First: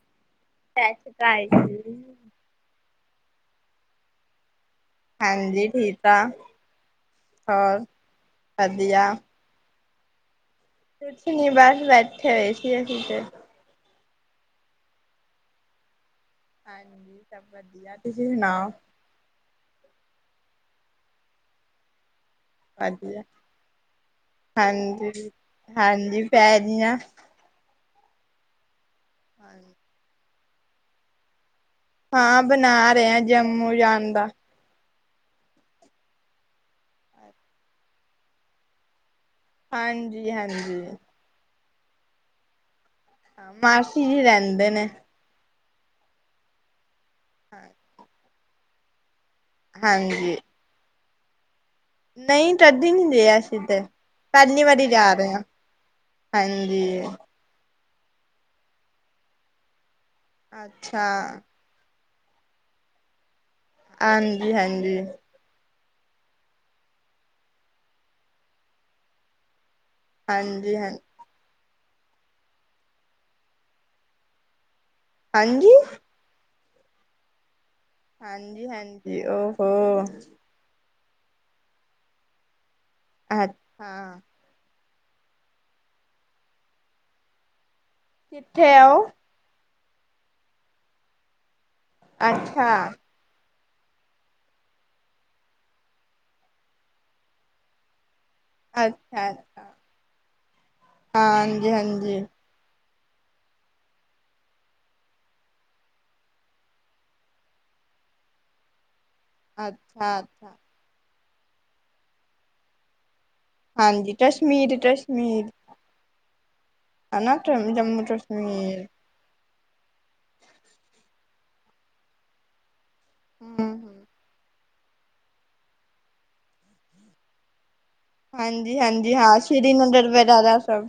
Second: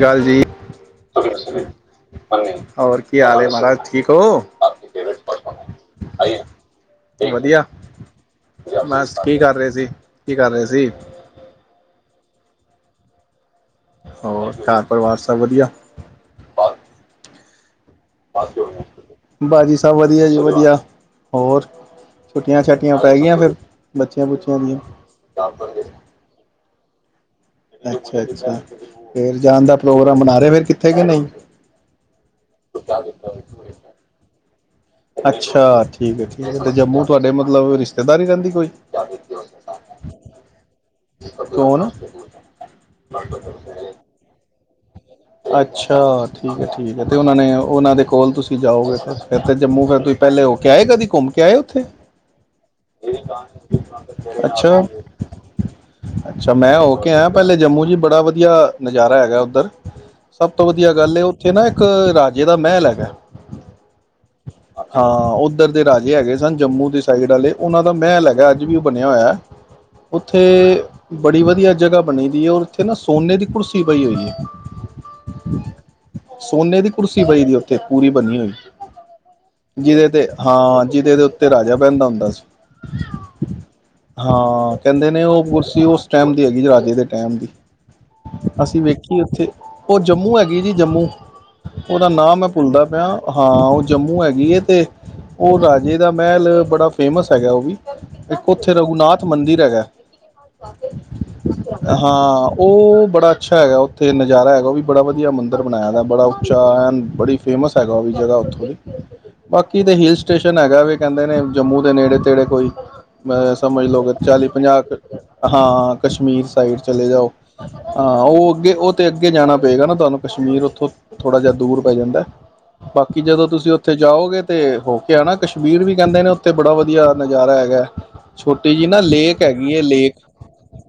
ਅਕਾਲ ਜੀ ਸਤਿ ਸ਼੍ਰੀ ਅਕਾਲ ਜੀ। ਹੋਰ ਕੀ ਹਾਲ ਮਹਾਰਾਜ ਠੀਕ ਹੋ ਹਾਂਜੀ ਠੀਕ ਆ ਵਧੀਆ ਹੋਰ ਵਧੀਆ ਬਸ ਕੀ ਕਰ ਰਹੇ ਸੀ ਕੀ ਕਰ ਰਹੇ ਜੇ ਕੁਛ ਨੀ ਬਸ ਬੈਠੇ ਜੇ ਸੀ ਜੇ ਹੋਰ ਘਰ ਪਰਿਵਾਰ ਸਭ ਵਧੀਆ ਹਾਂਜੀ ਸਭ ਵਧੀਆ ਤੁਸੀਂ ਸੁਣਾਓ ਬਾਰਿਸ਼ ਸਭ ਵਧੀਆ ਜੀ ਵਧੀਆ ਹੋਰ ਛੁੱਟੀਆਂ ਛੁੱਟੀਆਂ ਪੈ ਵਧੀਆ ਗਈਆਂ ਫਿਰ ਬੱਚਿਆਂ ਬੁੱਚਿਆਂ ਦੀਆਂ ਜਆਂ। ਅੱਛਾ, ਅੱਛਾ। ਫੇਰ ਜਾਣ ਦਾ ਪ੍ਰੋਗਰਾਮ ਬਣਾ ਫਿਰ ਕਿੱਥੇ ਕਿ ਨਹੀਂ। ਹਾਂ, ਬਣਾ ਰਿਆ ਜੰਮੂ ਜਾਣ ਦਾ। ਅੱਛਾ ਠੀਕ ਹੈ। ਠੀਕ ਹੈ। ਤੇ ਜੰਮੂ ਤੁਹਾਡੇ ਮਤਲਬ ਰਿਸ਼ਤੇਦਾਰੀ ਰਹਿੰਦੀ ਕੋਈ। ਹਾਂਜੀ ਹਾਂਜੀ ਕੌਣ? ਮਾਸੀ ਜੀ ਰਹਿੰਦੇ। [inaudible] ਅੱਛਾ। ਠੀਕ ਹੈ। ਠੀਕ ਹੈ। ਜਥੇ ਉਹਨਾਂ ਨੇ ਉਹਨਾਂ ਦੇ ਕੋਲ ਤੁਸੀਂ ਕੀ ਜਾਓਗੇ ਤੇ। ਫ ਤੇ ਜੰਮੂ ਫਿਰ ਤੁਹੀ ਹਾਂਜੀ ਪਹਿਲੇ ਹੋ ਕੇ ਆਏ ਕਦੇ। ਘੁੰਮ ਕੇ ਆਏ ਉੱਥੇ। ਨਹੀਂ। ਕਦੀ ਨੀ ਗਏ ਅਸੀਂ ਤੇ ਪਹਿਲੀ ਅੱਛਾ, ਵਾਰੀ ਜਾ ਰਹੇ ਹਾਂ ਅੱਛਾ। ਮੈਂ ਹੋ ਹਾਂਜੀ ਕੇ ਆਇਆ ਪਹਿਲੇ ਜੰਮੂ ਚ ਬੜਾ ਵਧੀਆ ਨਜ਼ਾਰਾ ਹੈਗਾ ਉੱਧਰ। ਸਭ ਤੋਂ ਵਧੀਆ ਅੱਛਾ ਗੱਲ ਉੱਥੇ ਨਾ ਇੱਕ ਰਾਜੇ ਦਾ ਮਹਿਲ ਹੈਗਾ। ਹਾਂਜੀ, ਹਾਂਜੀ। ਇੱਧਰ ਦੇ ਰਾਜੇ ਹੈਗੇ ਸਨ। ਜੰਮੂ ਦੇ ਸਾਈਡ ਵਾਲੇ। ਉਹਨਾਂ ਦਾ ਮਹਿਲ ਹੈਗਾ ਅੱਜ ਵੀ ਉਹ ਬਣਿਆ ਹੋਇਆ। ਹਾਂਜੀ ਉੱਥੇ ਹਾਂ ਬੜੀ ਵਧੀਆ ਜਗਹਾ ਬਣੀ ਦੀ ਹੈ। ਉੱਥੇ ਨਾ ਸੋਨੇ ਦੀ ਕੁਰਸੀ ਪਈ ਹੋਈ ਏ। ਹਾਂਜੀ। ਸੋਨੇ ਦੀ ਕੁਰਸੀ ਪਈ ਦੀਓ। ਥੇ ਪੂਰੀ ਬਣੀ ਹੋਈ ਹਾਂਜੀ, ਹਾਂਜੀ ਓਹੋ ਜਿਹਦੇ ਤੇ ਹਾਂ ਜਿਦੇ ਤੇ ਉੱਤੇ ਰਾਜਾ ਪਹਿੰਦਾ ਹੁੰਦਾ ਸੀ। ਅੱਛਾ। ਹਾਂ ਕਹਿੰਦੇ ਨੇ ਉਹ ਕੁਰਸੀ ਉਸ ਟਾਈਮ ਦੀ ਹੈਗੀ ਰਾਜੇ ਦੇ ਟੈਮ ਦੀ। ਕਿੱਥੇ ਅਸੀਂ ਆ ਉਹ? ਵੇਖੀ ਉੱਥੇ। ਉਹ ਜੰਮੂ ਹੈਗੀ ਜੀ ਜੰਮੂ। ਉਹਦਾ ਨਾਮ ਮੈਂ ਅੱਛਾ, ਭੁੱਲਦਾ ਪਿਆ ਹਾਂ। ਜੰਮੂ ਹੈਗੀ ਹੈ ਤੇ ਉਹ ਰਾਜੇ ਦਾ ਮਹਿਲ ਬੜਾ ਫੇਮਸ ਹੈਗਾ ਉਹ ਵੀ। ਇੱਕ ਉੱਥੇ ਰਘੁਨਾਥ ਅੱਛਾ, ਮੰਦਿਰ ਅੱਛਾ ਹੈਗਾ। ਹਾਂਜੀ, ਹਾਂਜੀ। ਹਾਂ ਉਹ ਬੜਾ ਅੱਛਾ ਹੈਗਾ ਉੱਥੇ ਨਜ਼ਾਰਾ ਹੈਗਾ ਉਹ ਵੀ ਬੜਾ ਵਧੀਆ ਮੰਦਿਰ ਬਣਾਇਆ ਬੜਾ ਉੱਚਾ ਐ ਬੜੀ ਫੇਮਸ ਹੈਗਾ ਉਹ ਵੀ ਜਗ੍ਹਾ ਉੱਥੋਂ ਦੀ ਬਾਕੀ ਤੇ ਹੀਲ ਅੱਛਾ, ਅੱਛਾ ਸਟੇਸ਼ਨ ਹੈਗਾ ਵੀ ਕਹਿੰਦੇ ਜੰਮੂ ਦੇ ਨੇੜੇ ਤੇੜੇ ਕੋਈ ਅ ਸਮਝ ਲੋਓ ਕਿ ਹਾਂਜੀ ਚਾਲੀ ਕਸ਼ਮੀਰ, ਪੰਜਾਹ ਕਸ਼ਮੀਰ ਹਾਂ ਕਸ਼ਮੀਰ ਸਾਈਡ ਚਲੇ ਜਾਓ ਹਨਾ ਜੰਮੂ ਹਾਂ ਉਹ ਅੱਗੇ ਕਸ਼ਮੀਰ। ਉਹ ਤੇ ਅੱਗੇ ਜਾਣਾ ਪਏਗਾ ਨਾ ਤੁਹਾਨੂੰ ਕਸ਼ਮੀਰ ਉੱਥੋਂ ਥੋੜ੍ਹਾ ਜਿਹਾ ਦੂਰ ਪੈ ਜਾਂਦਾ ਬਾਕੀ ਜਦੋਂ ਤੁਸੀਂ ਉੱਥੇ ਹੂੰ, ਜਾਓਗੇ ਤੇ ਓਕੇ ਕਸ਼ਮੀਰ ਵੀ ਕਹਿੰਦੇ ਨੇ ਉੱਥੇ ਬੜਾ ਵਧੀਆ ਨਜ਼ਾਰਾ ਹੈਗਾ ਛੋਟੀ ਹਾਂਜੀ ਜਿਹੀ ਨਾ ਹਾਂਜੀ ਹਾਂ ਲੇਕ ਸ੍ਰੀ ਨੰਦਰ ਵਗੈਰਾ ਸਭ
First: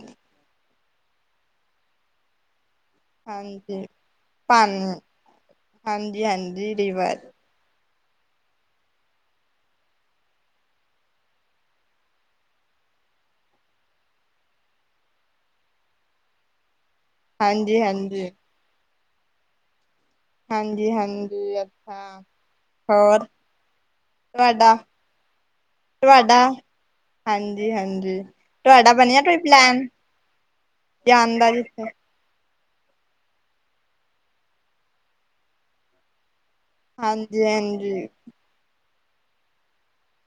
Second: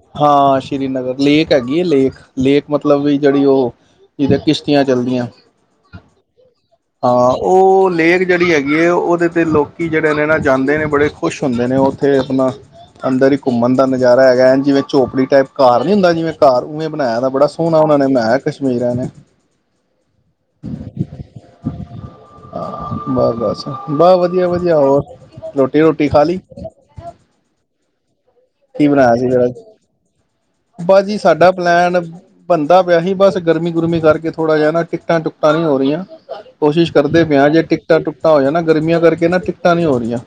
ਸ਼੍ਰੀਨਗਰ ਲੇਕ ਹੈਗੀ ਹੈ ਲੇਕ ਲੇਕ ਮਤਲਬ ਵੀ ਜਿਹੜੀ ਉਹ ਹਾਂਜੀ। ਜਿਹਦੇ ਕਿਸ਼ਤੀਆਂ ਪਾਣੀ ਚੱਲਦੀਆਂ ਹਾਂਜੀ, ਹਾਂਜੀ ਰਿਵਰ ਹਾਂ ਉਹ ਲੇਕ ਜਿਹੜੀ ਹੈਗੀ ਹੈ ਉਹਦੇ ਤੇ ਲੋਕ ਜਿਹੜੇ ਨੇ ਨਾ ਜਾਂਦੇ ਨੇ ਬੜੇ ਕੁਛ ਹੁੰਦੇ ਨੇ ਉੱਥੇ ਆਪਣਾ ਅੰਦਰ ਹੀ ਘੁੰਮਣ ਦਾ ਨਜ਼ਾਰਾ ਹੈਗਾ ਹੈ ਜਿਵੇਂ ਝੋਪੜੀ ਟਾਈਪ ਕਾਰ ਨਹੀਂ ਹੁੰਦਾ ਜਿਵੇਂ ਕਾਰ ਉਵੇਂ ਬਣਾਇਆਾ ਬੜਾ ਸੋਹਣਾ ਹਾਂਜੀ, ਉਹਨਾਂ ਨੇ ਹਾਂਜੀ। ਬਣਾਇਆ ਕਸ਼ਮੀਰ ਆਲਿਆਂ ਨੇ। ਹਾਂਜੀ, ਹਾਂਜੀ ਅੱਛਾ ਹੋਰ ਬਸ- ਬਸ- ਬਸ ਵਧੀਆ- ਤੁਹਾਡਾ, ਵਧੀਆ ਹੋਰ ਰੋਟੀ ਰੁ ਤੁਹਾਡਾ ਹਾਂਜੀ- ਹਾਂਜੀ ਤੇ ਕੀ ਤੁਹਾਡਾ ਬਣਾਇਆ ਬਣਿਆ ਸੀ ਕੋਈ ਫੇਰ ਅੱਜ ਪਲੈਨ ਬਸ ਜੀ ਜਾਂਦਾ ਸਾਡਾ ਜਿੱਥੇ ਪਲੈਨ ਬੰਦਾ ਪਿਆ ਸੀ ਬਸ ਗਰਮੀ-ਗੁਰਮੀ ਕਰਕੇ ਥੋੜਾ ਜਿਹਾ ਨਾ ਟਿਕਟਾਂ ਟੁਕਟਾਂ ਨੀ ਹੋ ਰਹੀਆਂ। ਕੋਸ਼ਿਸ਼ ਕਰਦੇ ਪਏ ਹਾਂਜੀ ਹਾਂ ਜੇ ਹਾਂਜੀ ਟਿਕਟਾਂ ਟੁਕਟਾ ਹੋ ਜਾਣ ਨਾ ਗਰਮੀਆਂ ਕਰਕੇ ਕਹਿੰਦਾ ਟਿਕਟਾਂ ਨੀ ਹੋ ਰਹੀਆਂ।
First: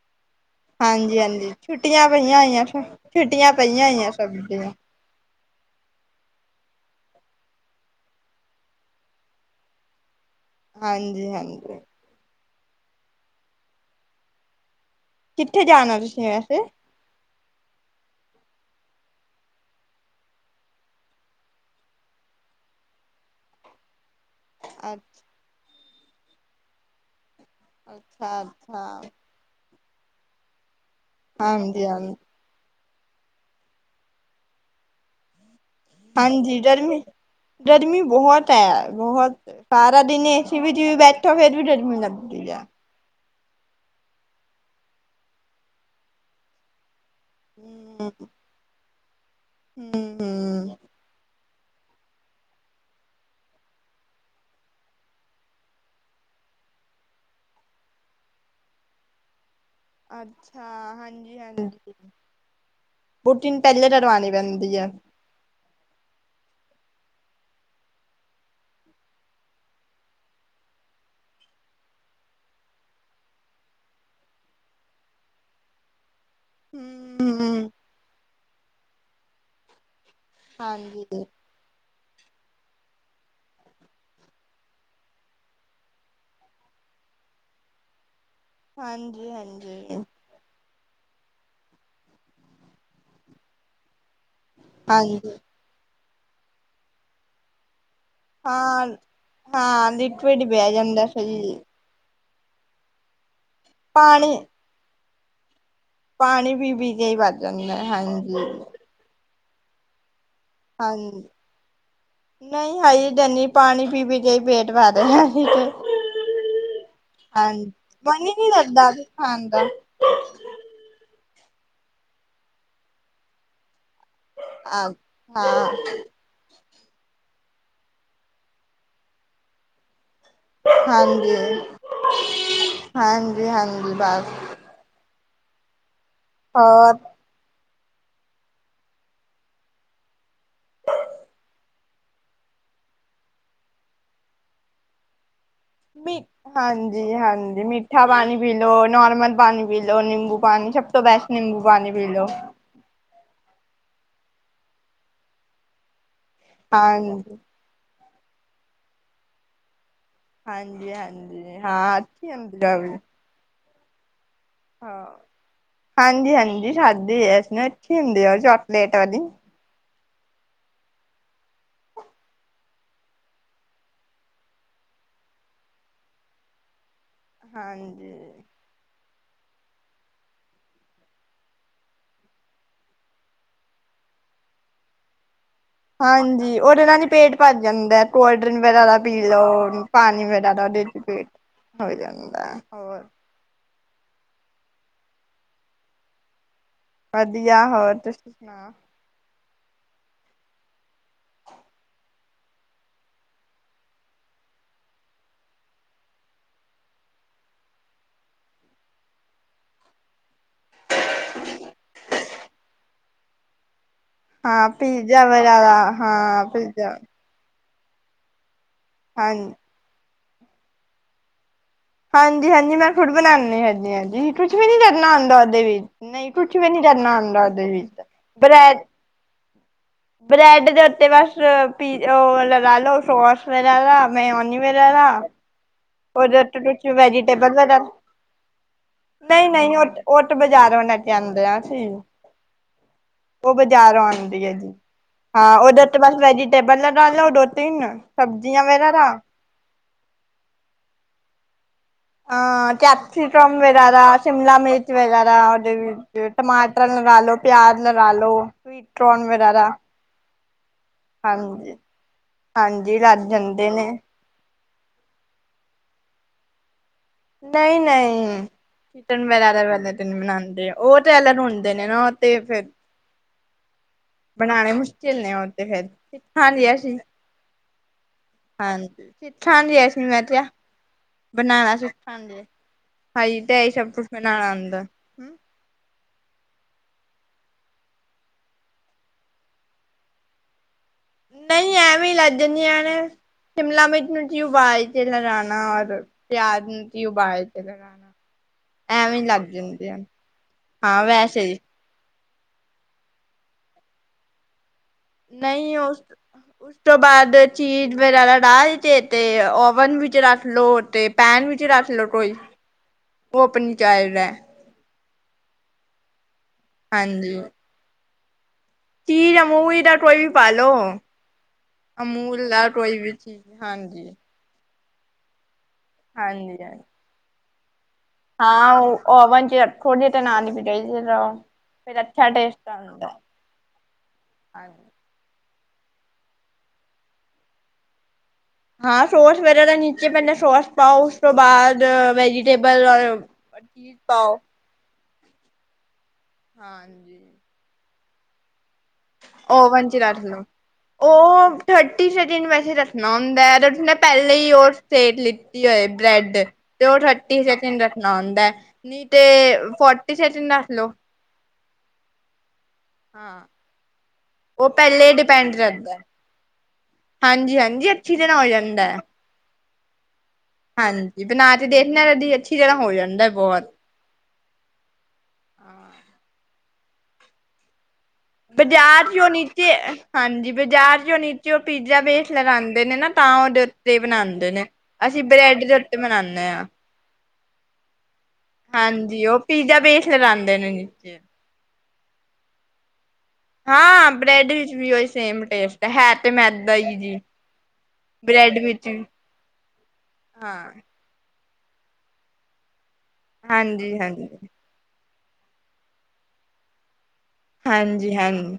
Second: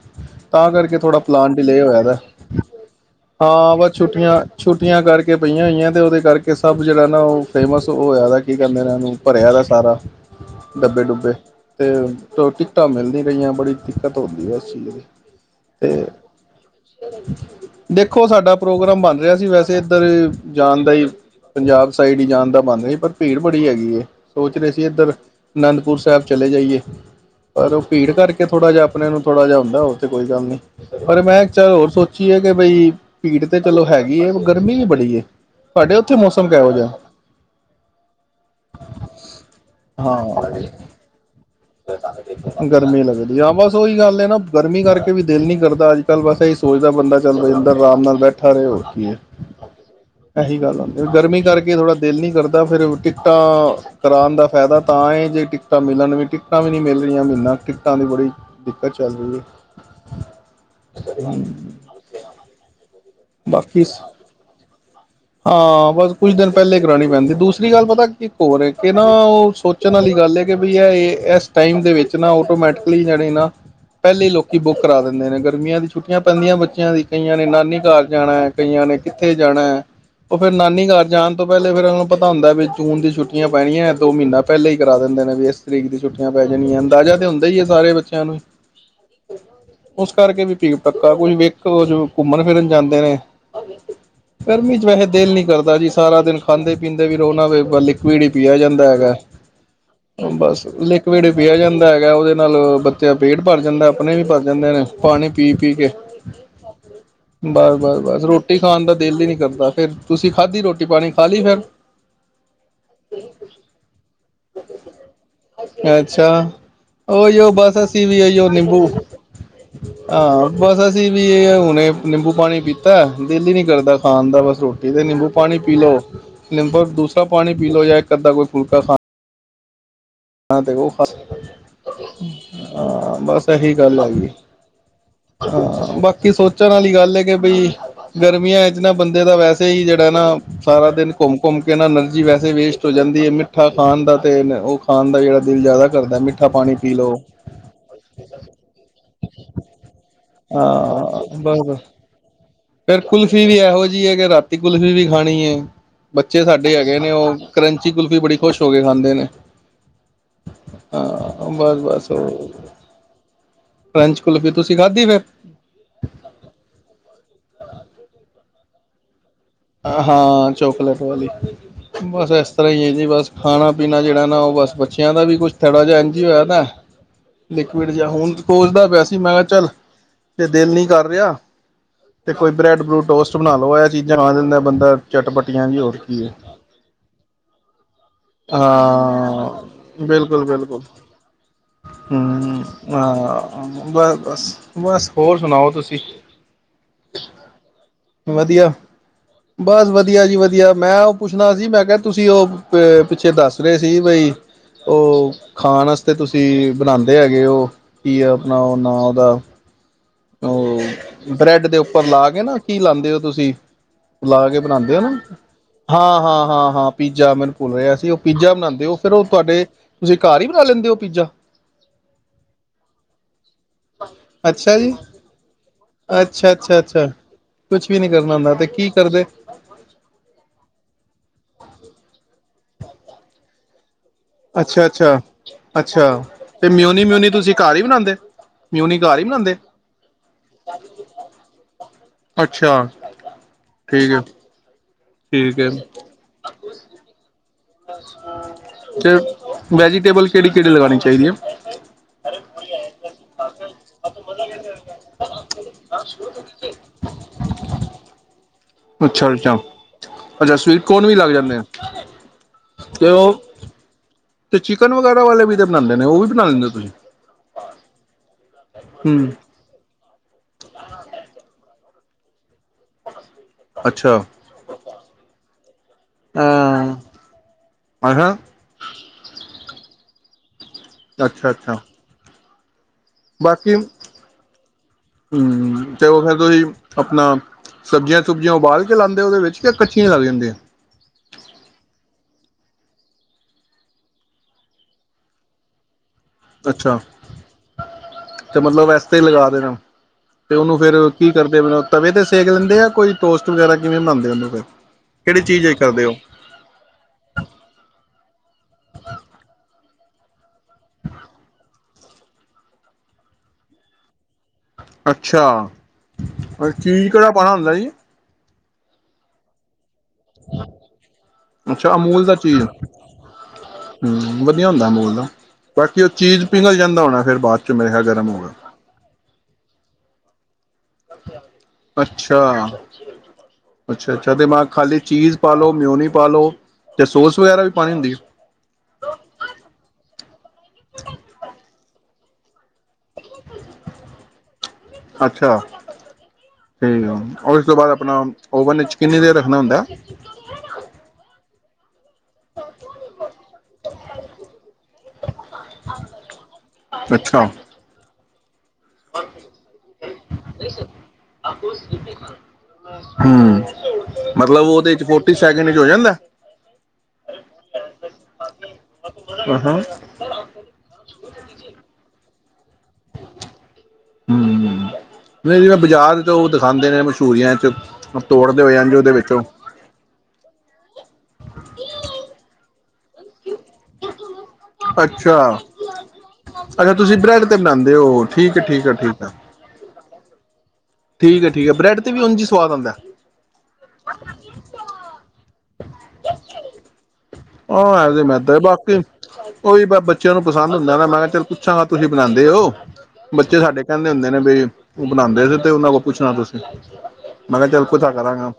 ਤਾਂ ਕਰਕੇ ਥੋੜਾ ਹਾਂਜੀ -ਹਾਂਜੀ ਪਲਾਨ ਡਿਲੇ ਹੋਇਆ ਛੁੱਟੀਆਂ ਦਾ ਪਈਆਂ ਹੋਈਆਂ, ਸ ਛੁੱਟੀਆਂ ਹਾਂ ਪਈਆਂ ਬਸ ਹੋਈਆਂ ਛੁੱਟੀਆਂ ਸਭ ਦੀਆਂ ਛੁੱਟੀਆਂ ਕਰਕੇ ਪਈਆਂ ਹੋਈਆਂ ਤੇ ਉਹਦੇ ਕਰਕੇ ਸਭ ਜਿਹੜਾ ਨਾ ਉਹ ਫੇਮਸ ਹੋਇਆ ਕੀ ਕਹਿੰਦੇ ਨੇ ਉਹਨੂੰ ਭਰਿਆ ਦਾ ਸਾਰਾ ਹਾਂਜੀ ਡੱਬੇ-ਡੁੱਬੇ ਹਾਂਜੀ ਤੇ ਟਿਕਟਾਂ ਮਿਲ ਨੀ ਰਹੀਆਂ ਬੜੀ ਦਿੱਕਤ ਹੁੰਦੀ ਹੈ ਇਸ ਚੀਜ਼ ਦੀ ਕਿੱਥੇ ਜਾਣਾ ਤੇ ਤੁਸੀਂ ਨੇ ਵੈਸੇ ਦੇਖੋ ਸਾਡਾ ਪ੍ਰੋਗਰਾਮ ਬਣ ਰਿਹਾ ਸੀ ਵੈਸੇ ਤੇ ਇੱਧਰ ਜਾਣ ਦਾ ਹੀ ਪੰਜਾਬ ਸਾਈਡ ਹੀ ਜਾਣ ਦਾ ਬਣਦਾ ਸੀ, ਪਰ ਭੀੜ ਬੜੀ ਹੈਗੀ ਸੋਚ ਰਹੇ ਸੀ ਇੱਧਰ ਅਨੰਦਪੁਰ ਸਾ ਸੈਬ ਚਲੇ ਜਾਈਏ। ਪਰ ਉਹ ਭੀੜ ਅੱਛਾ ਕਰਕੇ ਅੱਛਾ ਥੋੜਾ ਜਿਹਾ ਆਪਣਿਆਂ ਨੂੰ ਥੋੜਾ ਜਿਹਾ ਹੁੰਦਾ ਕੋਈ ਗੱਲ ਨਈ। ਪਰ ਮੈਂ ਇੱਕ ਚੱਲ ਹਾਂਜੀ ਹੋਰ ਹਾਂਜੀ ਸੋਚੀ ਹੈ ਕਿ ਬਈ ਭੀੜ ਤੇ ਚਲੋ ਹੈਗੀ ਐ ਗਰਮੀ ਹੀ ਬੜੀ ਏ। ਹਾਂਜੀ ਗਰਮੀ- ਗਰਮੀ ਬਹੁਤ ਐ ਬਹੁਤ ਸਾਰਾ ਦਿਨ ਹਾਂ ਏਸੀ ਵਿਚ ਵੀ ਬੈਠੋ ਫੇਰ ਵੀ ਡਰ ਲੱਗਦੀ ਐ। ਗਰਮੀ ਲੱਗਦੀ ਹਾਂ ਬਸ ਉਹੀ ਗੱਲ ਹੈ ਨਾ ਗਰਮੀ ਕਰਕੇ ਵੀ ਦਿਲ ਨੀ ਕਰਦਾ ਅੱਜ-ਕੱਲ ਬਸ ਇਹੀ ਸੋਚਦਾ ਬੰਦਾ ਚਲ ਰਜਿੰਦਰ ਆਰਾਮ ਹੂੰ ਨਾਲ ਬੈਠਾ ਰਹੇ ਹੋਰ ਕੀ ਏ। ਇਹੀ ਹੂੰ ਗੱਲ ਆਂਦੀ ਗਰਮੀ ਕਰਕੇ ਥੋੜਾ ਦਿਲ ਨਹੀਂ ਕਰਦਾ ਫਿਰ ਟਿਕਟਾਂ ਕਰਾਣ ਦਾ ਫਾਇਦਾ ਤਾਂ ਜੇ ਟਿਕਟਾਂ ਮਿਲਣ ਵੀ ਟਿਕ ਟਿਕਟਾਂ ਵੀ ਨਹੀਂ ਮਿਲ ਰਹੀਆਂ ਮਹੀਨਾ ਟਿਕਟਾਂ ਦੀ ਬੜੀ ਦਿੱਕਤ ਚੱਲ ਰਹੀ ਐ। ਅੱਛਾ, ਹਾਂਜੀ-ਹਾਂਜੀ ਬੁਕਿੰਗ ਬਾਕੀ ਪਹਿਲੇ ਕਰਵਾਣੀ ਪੈਂਦੀ ਐ। ਹਾਂ ਬਸ ਕੁਝ ਦਿਨ ਪਹਿਲੇ ਕਰਾਣੀ ਪੈਂਦੀ ਦੂਸਰੀ ਗੱਲ ਪਤਾ ਇੱਕ ਹੋਰ ਹੈ ਕਿ ਨਾ ਉਹ ਸੋਚਣ ਵਾਲੀ ਗੱਲ ਹੈ, ਕਿ ਬ ਇਹ ਇਸ ਟਾਈਮ ਦੇ ਵਿੱਚ ਨਾ ਆਟੋਮੈਟਿਕਲੀ ਜਣੀ ਨਾ ਪਹਿਲੇ ਲੋਕੀ ਬੁੱਕ ਕਰਾ ਦਿੰਦੇ ਨੇ ਗਰਮੀਆਂ ਦੀ ਛੁੱ ਛੁਟੀਆਂ ਪੈਂਦੀਆਂ ਬੱਚਿਆਂ ਦੀਆਂ ਕਈਆਂ ਨੇ ਹੂੰ ਨਾਨੀ ਘਰ ਜਾਣਾ ਹੈ ਕਈਆਂ ਨੇ ਕਿੱਥੇ ਜਾਣੈ? ਉਹ ਫੇਰ ਨਾਨੀ ਘਰ, ਹਾਂਜੀ ਜਾਣ ਤੋਂ ਪਹਿਲੇ ਫੇਰ ਪਤਾ ਹੁੰਦਾ ਵੀ, ਜੂਨ ਦੀ ਛੁੱਟ ਪੈਣੀਆਂ ਦੋ ਮਹੀਨਾ ਪਹਿਲਾਂ ਹੀ ਕਰਾ ਦਿੰਦੇ ਨੇ, ਵੀ ਇਸ ਤਰੀਕ ਦੀ ਛੁੱਟੀਆਂ ਪੈ ਜਾਣੀਆਂ, ਅੰਦਾਜ਼ਾ ਤੇ ਹੁੰਦਾ ਹੀ ਹੈ ਸਾਰੇ ਬੱਚਿਆਂ ਨੂੰ। ਹਾਂਜੀ, ਹਾਂਜੀ। ਪੱਕਾ, ਕੁਝ ਵੇਖੋ ਘੁੰਮਣ ਫਿਰਨ ਜਾਂਦੇ ਨੇ ਗਰਮੀ ਚ ਬ ਹੈ ਹਾਂਜੀ ਦਿਲ ਨੀ ਕਰਦਾ ਜੀ। ਸਾਰਾ ਦਿਨ ਖਾਂਦੇ ਪੀਂਦੇ ਵੀ ਰੋਣਾ ਵ ਲਿਕਵਿੜ ਪਿਆ ਹਾਂ ਜਾਂਦਾ ਹੈਗਾ, ਹਾਂ ਲਿਟਵੇ ਡ ਬਸ ਬਹਿ ਜਾਂਦਾ ਲਿਕਵਿਡ ਪਿਆ ਸਰੀਰ ਜਾਂਦਾ ਹੈਗਾ। ਉਹਦੇ ਨਾਲ ਬਤਿਆ ਪੇਟ ਭਰ ਜਾਂਦਾ, ਆਪਣੇ ਵੀ ਪਾਣੀ ਭਰ ਜਾਂਦੇ ਨੇ। ਪਾਣੀ ਪੀ ਕੀ ਕੇ, ਪਾਣੀ ਪੀ ਪੀ ਕੇ ਹੀ ਵੱਧ ਜਾਂਦਾ ਬਸ -ਬਸ, ਬਸ ਹਾਂਜੀ ਰੋਟੀ ਖਾਣ ਦਾ ਦਿਲ ਹੀ ਨਹੀਂ ਕਰਦਾ। ਤਾਂ ਫਿਰ ਤੁਸੀਂ ਖਾਧੀ ਰੋਟੀ ਪਾਣੀ ਹਾਂਜੀ, ਖਾ ਲਈ ਫਿਰ ਨਹੀਂ ਹ ਡਨੀ ਪਾਣੀ ਪੀ ਪੀ ਕੇਈ ਪੇਟ ਭ ਹਾਂ ਅੱਛਾ ਉਹੀਓ ਬਸ ਅਸੀਂ ਵੀ ਮਨ ਹੀ ਉਹੀਓ ਨੀ ਨਿੰਬੂ ਲੱਗਦਾ ਖਾਣ ਦਾ ਹਾਂ ਬਸ ਅਸੀਂ [unintelligible] ਵੀ ਇਹ ਹੁਣੇ ਨਿੰਬੂ ਪਾਣੀ ਪੀਤੈ, ਦਿਲ ਹੀ ਨੀ ਕਰਦਾ ਖਾਣ ਦਾ। ਹਾਂ ਇਹਦੇ ਨਿੰਬੂ ਪਾਣੀ ਪੀ ਲਓ। ਲਿੰਬਰ ਦੂਸਰਾ ਪਾਣੀ ਪੀ ਲੋਓ, ਜਾਂ ਇੱਕ ਅੱਧਾ ਕੋਈ ਫੁਲਕਾ ਖਾਣਾ। ਤੇ ਉਹ ਹਾਂ ਹਾਂਜੀ ਬਸ ਹਾਂਜੀ ਇਹੀ ਹਾਂਜੀ ਗੱਲ ਆਗੀਈ ਬਸ ਹਾਂ, ਬਾਕ ਕੀ ਸੋਚਣ ਆਲੀ ਹੋਰ ਗੱਲ ਏ, ਕਿ ਬਈ ਗਰਮੀਆਂ ਇਚ ਨਾ ਬੰਦੇ ਦਾ ਵੈਸੇ ਈ ਜੇੜਾ ਨਾ, ਸਾਰਾ ਦਿਨ ਘੁੰਮ -ਘੁੰਮ ਕੇ ਨਾ ਐਨਰਜੀ ਵੈਸੇ ਵੇਸਟ ਹੋ ਜਾਂਦੀ ਏ। ਮਿੱਠਾ ਖਾਣ ਦਾ ਤੇਣ ਓ ਆਂਦੈ ਜੇੜਾ ਮੀ ਹਾਂਜੀ ਹਾਂਜੀ, ਮਿੱਠਾ ਪਾਣੀ ਪੀ ਲੋ, ਨੋਰਮਲ ਪਾਣੀ ਪੀ ਲੋੋ, ਨਿੰਬੂ ਪਾਣੀ ਸਭ ਤੋਂ ਹਾਂ ਬੈਸਟ ਬਸ ਨਿੰਬੂ ਪਾਣੀ ਪੀ ਲੋੋ। ਫੇਰ ਕੁਲਫੀ ਵੀ ਐਹੋ ਜੀ ਏ ਕਿ, ਰਾਤੀ ਕੁਲਫ਼ੀ ਵੀ ਖਾਣੀ ਏ। ਬੱਚੇ ਸਾਡੇ ਹੈਗੇ ਨੇ, ਓਹ ਹਾਂਜੀ ਕਰੰਚੀ ਕੁਲਫ਼ੀ ਬੜੀ ਖੋਸ਼ ਹੋ ਕੇ ਖਾਂਦੇ ਨੇ। ਹਾਂਜੀ ਹਾਂ ਹਾਂਜੀ, ਹਾਂ ਅੱਛੀ ਅੰਦਜਾਵੀ ਪੰੰਚ ਹਾਂ, ਹਾਂਜੀ -ਹਾਂਜੀ ਖਾਦੀ ਏ ਏਸਨੇ। ਖੀਂਦੇ ਐ ਜਾ ਅਪਲੇਟਾ ਦੀ। ਅ ਹਾਂ, ਚੋਕਲੇਟ ਵਾਲੀ ਬਸ ਏਸ ਤਰ੍ਹਾਂ ਈ ਏ ਜੀ, ਬਸ ਖਾਣਾ ਪੀਣਾ ਜੇੜਾ ਨਾ ਓਹ, ਬਸ ਬੱਚਿਆਂ ਦਾ ਵੀ ਕੁਛ ਥੋੜਾ ਜਾ ਏੰਝ ਈ ਹੋਯੈ ਦੈ। ਲਿਕਵਿਡ ਜਾਂ ਹਾਂਜੀ ਹੁਣ ਸੋਚਦਾ ਪਿਆ ਸੀ ਮੈਂ ਕਿਆ ਚੱਲ ਤੇ ਦਿਲ ਨੀ ਕਰ ਰਿਆ, ਤੇ ਕੋਈ ਬਰੈਡ ਬਰੂਡ ਟੋਸਟ ਬਣਾ ਲੋ, ਐ ਚੀਜ਼ਾਂ ਆਣ ਐ ਬੰਦਾ ਚਟਪੱਟ ਹਾਂਜੀ, ਔਦੇ ਨਾਂ ਦੀ ਪੇਟ ਭਰ ਜਾਂਦੈ, ਕੋਲਡ ਡਰਿੰਕ ਵਗੈਰਾ ਪੀ ਲਓ, ਹਾਂ ਪਾਣੀ ਬਿਲਕੁਲ ਵਗੈਰਾ ਬਿਲਕੁਲ ਓਦੇ ਚ ਪੇਟ ਹੋ ਜਾਂਦੈ। ਹਮ ਹੋਰ ਹਾਂ ਬਸ ਬਸ ਬਸ ਹੋਰ ਸੁਣਾਓ ਤੁਸੀਂ। ਵਧੀਆ, ਹੋਰ ਤੁਸੀ ਸੁਣਾਓ। ਵਧੀਆ ਬਸ ਵਧੀਆ ਜੀ ਵਧੀਆ, ਮੈਂ ਔ ਪੁੱਛਣਾ ਸੀ ਮੈਂ ਕਿਆ ਤੁਸੀਂ ਓਹ ਪਿੱਛੇ ਦੱਸ ਰੇ ਸੀ ਬਈ ਓਹ ਖਾਣ ਅਸਤੇ ਤੁਸੀਂ ਬਣਾਂਦੇ ਹੈਗੇ ਔ, ਕੀ ਔ ਅਪਣਾ ਔ ਨਾਂ ਔਦਾ? ਓਹ ਬ੍ਰੈਡ ਦੇ ਉੱਪਰ ਲਾ ਕੇ ਨਾ ਕੀ ਲਾਂਦੇ ਔ। ਤੁਸੀਂ। ਲਾ ਕੇ ਹਾਂ ਬਣਾਂਦੇ ਔ ਨਾ, ਪੀਜ਼ਾ ਵਗੈਰਾ ਹਾਂ ਹਾਂ ਹਾਂ ਹਾਂ ਪੀਜ਼ਾ ਮੈਨ ਭੁਲ ਰਿਆ ਸੀ ਔ ਪੀਜਾ ਬਣਾਂਦੇ ਤੇ ਔ ਫੇਰ ਔ ਹਾਂਜੀ ਤੁਹਾਡੇ ਤੁਸੀਂ ਘਰ ਈ ਬਣਾ ਲੈਂਦੇ ਔ ਪੀਜ਼ਾ। ਹਾਂਜੀ ਹਾਂਜੀ, ਮੈਂ ਖੁਦ ਬਣਾਂਦੀ ਹਾਂਜੀ ਹਾਂਜੀ, ਕੁਛ ਵੀ ਨੀ ਅੱਛਾ ਜੀ ਕਰਨਾ। ਅਮਦਾ ਦੇ ਵਿੱਚ ਨਹੀਂ ਅੱਛਾ ਕੁਛ ਵੀ ਅੱਛਾ ਨੀ ਅੱਛਾ ਕਰਣਾ ਹੂੰਦਾ ਓਦੇ ਕੁਛ ਵੀ ਵਿੱਚ ਨਹੀਂ ਕਰਨਾ ਹੁੰਦਾ ਤੇ ਬਰੈਡ ਕੀ ਕਰਦੇ ਬ੍ਰੈਡ ਦੇ ਉੱਤੇ ਬਸ ਪੀ ਓ ਅਲਗ ਲਾਲੋ ਸੋਸ ਵੇਲਾ ਲਾ ਮੇਔਨੀ ਅੱਛਾ ਵਗੈਰਾ ਅੱਛਾ ਅੱਛਾ ਓਦੇ ਉਤੇ ਤੇ ਤੁਚੀ ਮਿਊਨੀ ਮਿਊਨੀ ਵੈਜੀਟੇਬਲ ਤੁਸੀਂ ਘਰ ਵਗੈਰ, ਹੀ ਬਣਾਉਂਦੇ ਮਿਊਨੀ ਘਰ ਹੀ ਨਹੀਂ ਬਣਾਉਂਦੇ ਨਹੀਂ ਔ ਤਾਂ ਬਜ਼ਾਰੋ ਲੈਕੇ ਆਂਦੇ ਆਂ ਅਸੀ। ਅੱਛਾ ਉਹ ਬਾਜ਼ਾਰ ਆਦੀ ਹੈ ਜੀ [unintelligible] ਹਾਂ ਠੀਕ ਹੈ ਉਹਦੇ ਉੱਤੇ ਬਸ ਵੈਜੀਟੇਬਲ ਲਗਾ ਲੋ ਤੇ ਵੈਜੀਟੇਬਲ ਕਿਹੜੀ ਕਿਹੜੀ ਲਗਾਉਣੀ ਚਾਹੀਦੀ ਹੈ। ਅ ਕੈਪਸੀਕਮ ਵਗੈਰਾ ਸ਼ਿਮਲਾ ਮਿਰਚ ਵਗੈਰਾ ਉਹਦੇ ਵਿੱਚ ਟਮਾਟਰ ਲਗਾ ਲੋ ਪਿਆਜ ਲਗਾ ਲੋ। ਸਵੀਟ ਕੌਨ ਅੱਛਾ ਅੱਛਾ ਵਗੈਰਾ। ਅੱਛਾ ਸਵੀਟ ਕੋਰਨ ਵੀ ਲੱਗ ਜਾਂਦੇ ਆ ਹਾਂਜੀ ਹਾਂਜੀ ਤੇ ਲੱਗ ਉਹ ਜਾਂਦੇ ਨੇ। ਤੇ ਚਿਕਨ ਵਗੈਰਾ ਵਾਲੇ ਵੀ ਤੇ ਬਣਾਉਂਦੇ ਨੇ ਉਹ ਵੀ ਬਣਾ ਲੈਂਦੇ ਹੋ ਤੁਸੀਂ ਨਹੀਂ ਨਹੀਂ ਚਿਕਨ ਹਮ ਵਗੈਰਾ ਵਾਲੇ ਬਨਾਉਂਦੇ ਉਹ ਤੇਹਿਲ ਓ ਤੇ ਫੇਰ ਅੱਛਾ ਬਣਾਉਣੇ ਮੁਸ਼ਕਿਲ ਨੇ ਉਹ ਤੇ ਫਿਰ ਹਾਂਜੀ ਅਸੀਂ ਹਾਂ ਹਾਂ ਹਾਂਜੀ, ਹਾਂਜੀ ਐਸੀ ਬੈਠੇ ਆ, ਅੱਛਾ ਬਣਾਣਾ ਅੱਛਾ ਸੁਖਾ [unintelligible] ਫਾਈ ਤੇ ਐ ਬਾਕੀ ਸਬਦ ਚਲਾਣਾ ਆਦਾ, ਹਮ ਤੇ ਉਹ ਫਿਰ ਤੁਸੀਂ ਆਪਣਾ ਸਬਜ਼ੀਆਂ ਸੁਬਜ਼ੀਆਂ ਉਬਾਲ ਕੇ ਲਾਂਦੇ ਉਹਦੇ ਵਿੱਚ ਕਿ ਕੱਚੀਆਂ ਈ ਲਾ ਲੈਦੇ ਔ। ਨਹੀਂ ਐਵੇਂ ਲੱਜਦੀਆਂ ਨੇ ਸ਼ਿਮਲਾ ਮਿਰਚ ਨੂੰ ਤੁਸੀ ਉਬਾਲ ਕੇ ਲਗਾਣਾ ਔਰ, ਦ ਅੱਛਾ ਉਬਾਲ ਚ ਲੈਣਾ ਤੇ ਮਤਲਬ ਇਸ ਤੇ ਐਵੇਂ ਲੱਗ ਲਗਾ ਦੇਣਾ ਜਾਂਦੀ ਤੇ ਉਹਨੂੰ ਫੇਰ ਹਾਂ ਕੀ ਵੈਸੇ ਹੀ। ਕਰਦੇ ਮਤਲਬ ਤਵੇ ਤੇ ਸੇਕ ਦਿੰਦੇ ਆ ਕੋਈ ਟੋਸਟ ਵਗੈਰਾ ਕਿਵੇਂ ਬਨਦੇ ਹੁੰਦੇ ਫਿਰ, ਕਿਹੜੀ ਚੀਜ਼ ਨਹੀਂ ਵਿੱਚ ਕਰਦੇ ਹੋ ਉਸ-ਉਸ ਤੋਂ ਬਾਅਦ ਚੀਜ਼ ਵਗੈਰਾ ਡਾਲ ਦਿੱਤੇ ਤੇ ਓਵਨ ਵਿੱਚ ਵਿੱਚ ਰੱਖ ਲੋੋ ਤੇ ਪੈਨ ਵਿੱਚ ਰੱਖ ਲੋੋ ਕੋਈ ਉਹ ਆਪਾ ਨੰ ਚਾਹੀਦਾ। ਅੱਛਾ, ਚੀਜ ਕਿਹੜਾ ਪਾਣਾ ਹੁੰਦਾ ਜੀ। ਤੀ ਦਾ ਮੁਹ ਈ ਦਾ, ਕੋਈ ਵੀ ਪਾਲੋ ਅੱਛਾ ਅਮੂਲ ਆਮੂਲ ਚੀਜ਼ ਦਾ ਕੋਈ ਵੀ ਚੀਜ਼ ਹਾਂਜੀ, ਨਹੀਂ ਹੁੰਦਾ ਮੂਲ ਦਾ, ਬਾਕੀ ਉਹ ਚੀਜ਼ ਹਾਂਜੀ ਪਿੰਘਲ ਹਾਂਜੀ ਜਾਂਦਾ ਹੋਣਾ ਫ਼ਿਰ ਬਾਅਦ ਚ, ਚ ਮੇਰੇ ਖਿਆਲ ਗਰਮ ਹੋਗਿਆ। ਹਾਂ ਉਹ ਓਵਨ ਚ ਥੋੜੀ ਜਿਹਾ ਆਉਂਦਾ ਅੱਛਾ-ਅੱਛਾ-ਅੱਛਾ ਤੇ ਮੈਂ ਕਿਹਾ ਹਾਂਜੀ ਖਾਲੀ ਚੀਜ਼। ਪਾ ਲੋ ਮਿਉਨੀ ਪਾਲੋ ਤੇ ਸੋਸ ਵਗੈਰਾ ਵੀ ਪਾਣੀ ਹੁੰਦੀ ਐ। ਹਾਂ ਸੋਸ ਵਗੈਰਾ ਨੀਚੇ ਪਹਿ ਸੋਸ ਪਾਓ ਉਸ ਤੋਂ ਬਾਅਦ ਵੈਜੀਟੇਬਲ ਔ ਚੀਜ਼ ਪਾਓ। ਅੱਛਾ ਠੀਕ ਆ ਹਾਂਜੀ ਔਰ ਇਸ ਤੋਂ ਬਾਅਦ, ਆਪਣਾ ਓਵਨ ਵਿੱਚ ਕਿੰਨੀ ਦੇਰ ਰੱਖਣਾ ਹੁੰਦਾ ਓਵਨ ਚ ਰੱਖ ਦਿਓ ਔ ਤੁ ਥਰਟੀ ਸਿਕਸ ਵੈਸੇ ਰੱਖਣਾ ਹੁੰਦਾ ਪਹਿਲੇ ਹੀ ਉਹ ਸੇਕ ਲਿੱਤੀ ਹੋਏ ਬ੍ਰੈਡ ਤੇ ਉਹ ਥਰਟੀ ਅੱਛਾ ਸੈਕਿੰਡ ਰੱਖਣਾ ਹੁੰਦਾ। ਦਾ, ਨੀ ਤੇ ਫੋਰਟੀ ਸੈਕਿੰਡ ਰੱਖ ਲੋ। [unintelligible] ਹਾਂ ਹਮ ਮਤਲਬ ਉਹ ਉਹਦੇ ਚ ਪਹਿਲੇ ਫੋਰਟੀ ਡਿਪੈਂਡ ਸੈਕਿੰਡ ਵਿੱਚ ਹੋ ਕਰਦਾ ਜਾਂਦਾ ਹਾਂਜੀ-ਹਾਂਜੀ ਅੱਛੀ ਤਰਾ ਹੋ ਜਾਂਦਾ ਹੈ। [unintelligible] ਹਾਂਜੀ ਬਣਾ ਕੇ ਦੇਖਦੇ ਉਦੇ ਵਿੱਚ ਜਿਹੜਾ ਹੋ ਜਾਂਦਾ ਹੈ ਬਹੁਤ ਹਮ ਨਹੀਂ ਮੈਂ ਬਾਜ਼ਾਰ ਤੋਂ ਉਹ ਦਿਖਾਉਂਦਾ ਮਸ਼ਹੂਰੀਆਂ 'ਚ ਤੋੜਦੇ ਹੋਏ ਐਂਜ ਬਾਜ਼ਾਰ ਉਹਦੇ ਚੋਂ ਵਿੱਚੋਂ ਨੀਚੇ, ਹਾਂਜੀ ਬਾਜ਼ਾਰ ਚੋਂ ਨੀਚੇ ਉਹ ਪੀਜ਼ਾ ਵੇਸ ਲਉਂ ਦੇਨ ਨਾ ਤਾਂ ਉਹ ਰੱਤੇ ਬਣਾਉਂਦੇ ਨੇ, ਅਸੀਂ ਅੱਛਾ, ਬ੍ਰੈਡ ਦੇ ਓਤੇ ਬਨਾਉਦੇ ਹਾਂ। ਬਨਾਂਦੇ ਓ, ਉਹ ਹਾਂਜੀ, ਉਹ ਪੀਜ਼ਾ ਬੇਸ ਕਿਥ ਲਉਂਦੇ ਨੇ ਜੀ ਠੀਕ ਹੈ, ਠੀਕ ਹੈ, ਬ੍ਰੈਡ ਵੀ ਉਝ ਹੀ ਸਵਾਦ ਆਉਂਦਾ? ਹਾਂ ਬ੍ਰੈਡ ਵਿੱਚ ਵੀ ਓਹੀ ਸੇਮ ਟੇਸਟ ਹੈ, ਹੈ ਤੇ ਮੈਦਾ ਹੀ ਜੀ। ਉਹ ਐ ਜ ਮੈਦਾ, ਬ੍ਰੈਡ ਵਿੱਚ ਬਾਕੀ ਵੀ ਉਹ ਵੀ ਬੱਚਿਆਂ ਨੂੰ ਹਾਂ ਪਸੰਦ ਹੁੰਦਾ ਨਾ। ਮੈਂ ਚਿਰ ਪੁੱਛਾਂ ਵ, ਤੁਸੀਂ ਬਨਾਂਦੇ ਓ? ਬੱਚੇ ਸਾਡੇ ਹਾਂਜੀ ਕਹਿੰਦੇ ਹਾਂਜੀ ਹੁੰਦੇ ਨੇ, ਹਾਂਜੀ ਬਈ ਉਹ ਬਣਾਉਂਦੇ ਸੀ ਤੇ, ਉਹਨਾਂ ਕੋਲ ਪੁੱਛਣਾ ਤੁਸੀਂ। ਮੈਂ ਕਿਹਾ ਚੱਲ ਪਤਾ ਕਰਾਂਗਾ, ਹਾਂਜੀ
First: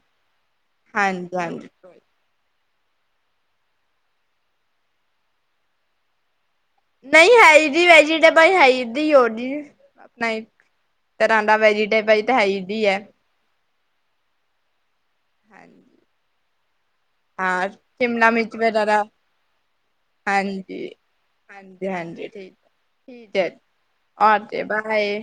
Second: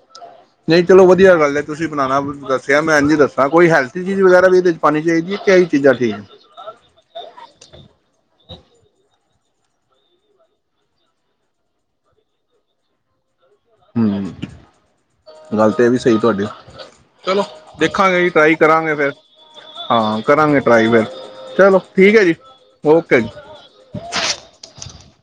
ਨਹੀਂ ਚਲੋ ਹਾਂਜੀ ਵਧੀਆ ਗੱਲ ਹੈ। ਹਾਂਜੀ ਤੁਸੀਂ ਬਣਾਉਣਾ ਦ ਦਿਆ ਮੈਂ ਅੰਜੀ ਦੱਸਾਂ ਕੋਈ ਹੈਲਥ ਚੀਜ਼ ਵਗੈਰਾ ਵੀ ਇਹਦੇ ਚ ਪਾਣੀ ਚਾਹੀਦੀ, ਕਿ, ਇਹੀ ਚੀਜ਼ਾਂ ਠੀਕ ਨੇ? ਭਾਈ, ਹੈ ਜੀ ਆਪਣਾ ਤਰ੍ਹਾਂ ਦਾ ਵੈਜੀਟ ਭਾਈ ਤਾਂ ਹੈਦੀ ਹੈ। ਹਮ ਗੱਲ ਤੇ ਇਹ ਵੀ, ਸਹੀ ਤੁਹਾਡੇ। ਹ ਸ਼ਿਮਲਾ ਮਿਰਚ ਕਰਾਂਗੇ ਵਗੈਰਾ ਫਿਰ ਹਾਂ ਕਰਾਂਗੇ ਹਾਂਜੀ, ਟਰਾਈ ਫਿਰ ਚਲੋ ਹਾਂਜੀ, ਹੈ ਹਾਂਜੀ। ਜੀ ਠੀਕ, ਓਕੇ ਜੀ ਠੀਕ ਹੈ ਰ। ਆਕੇ ਬਾਏ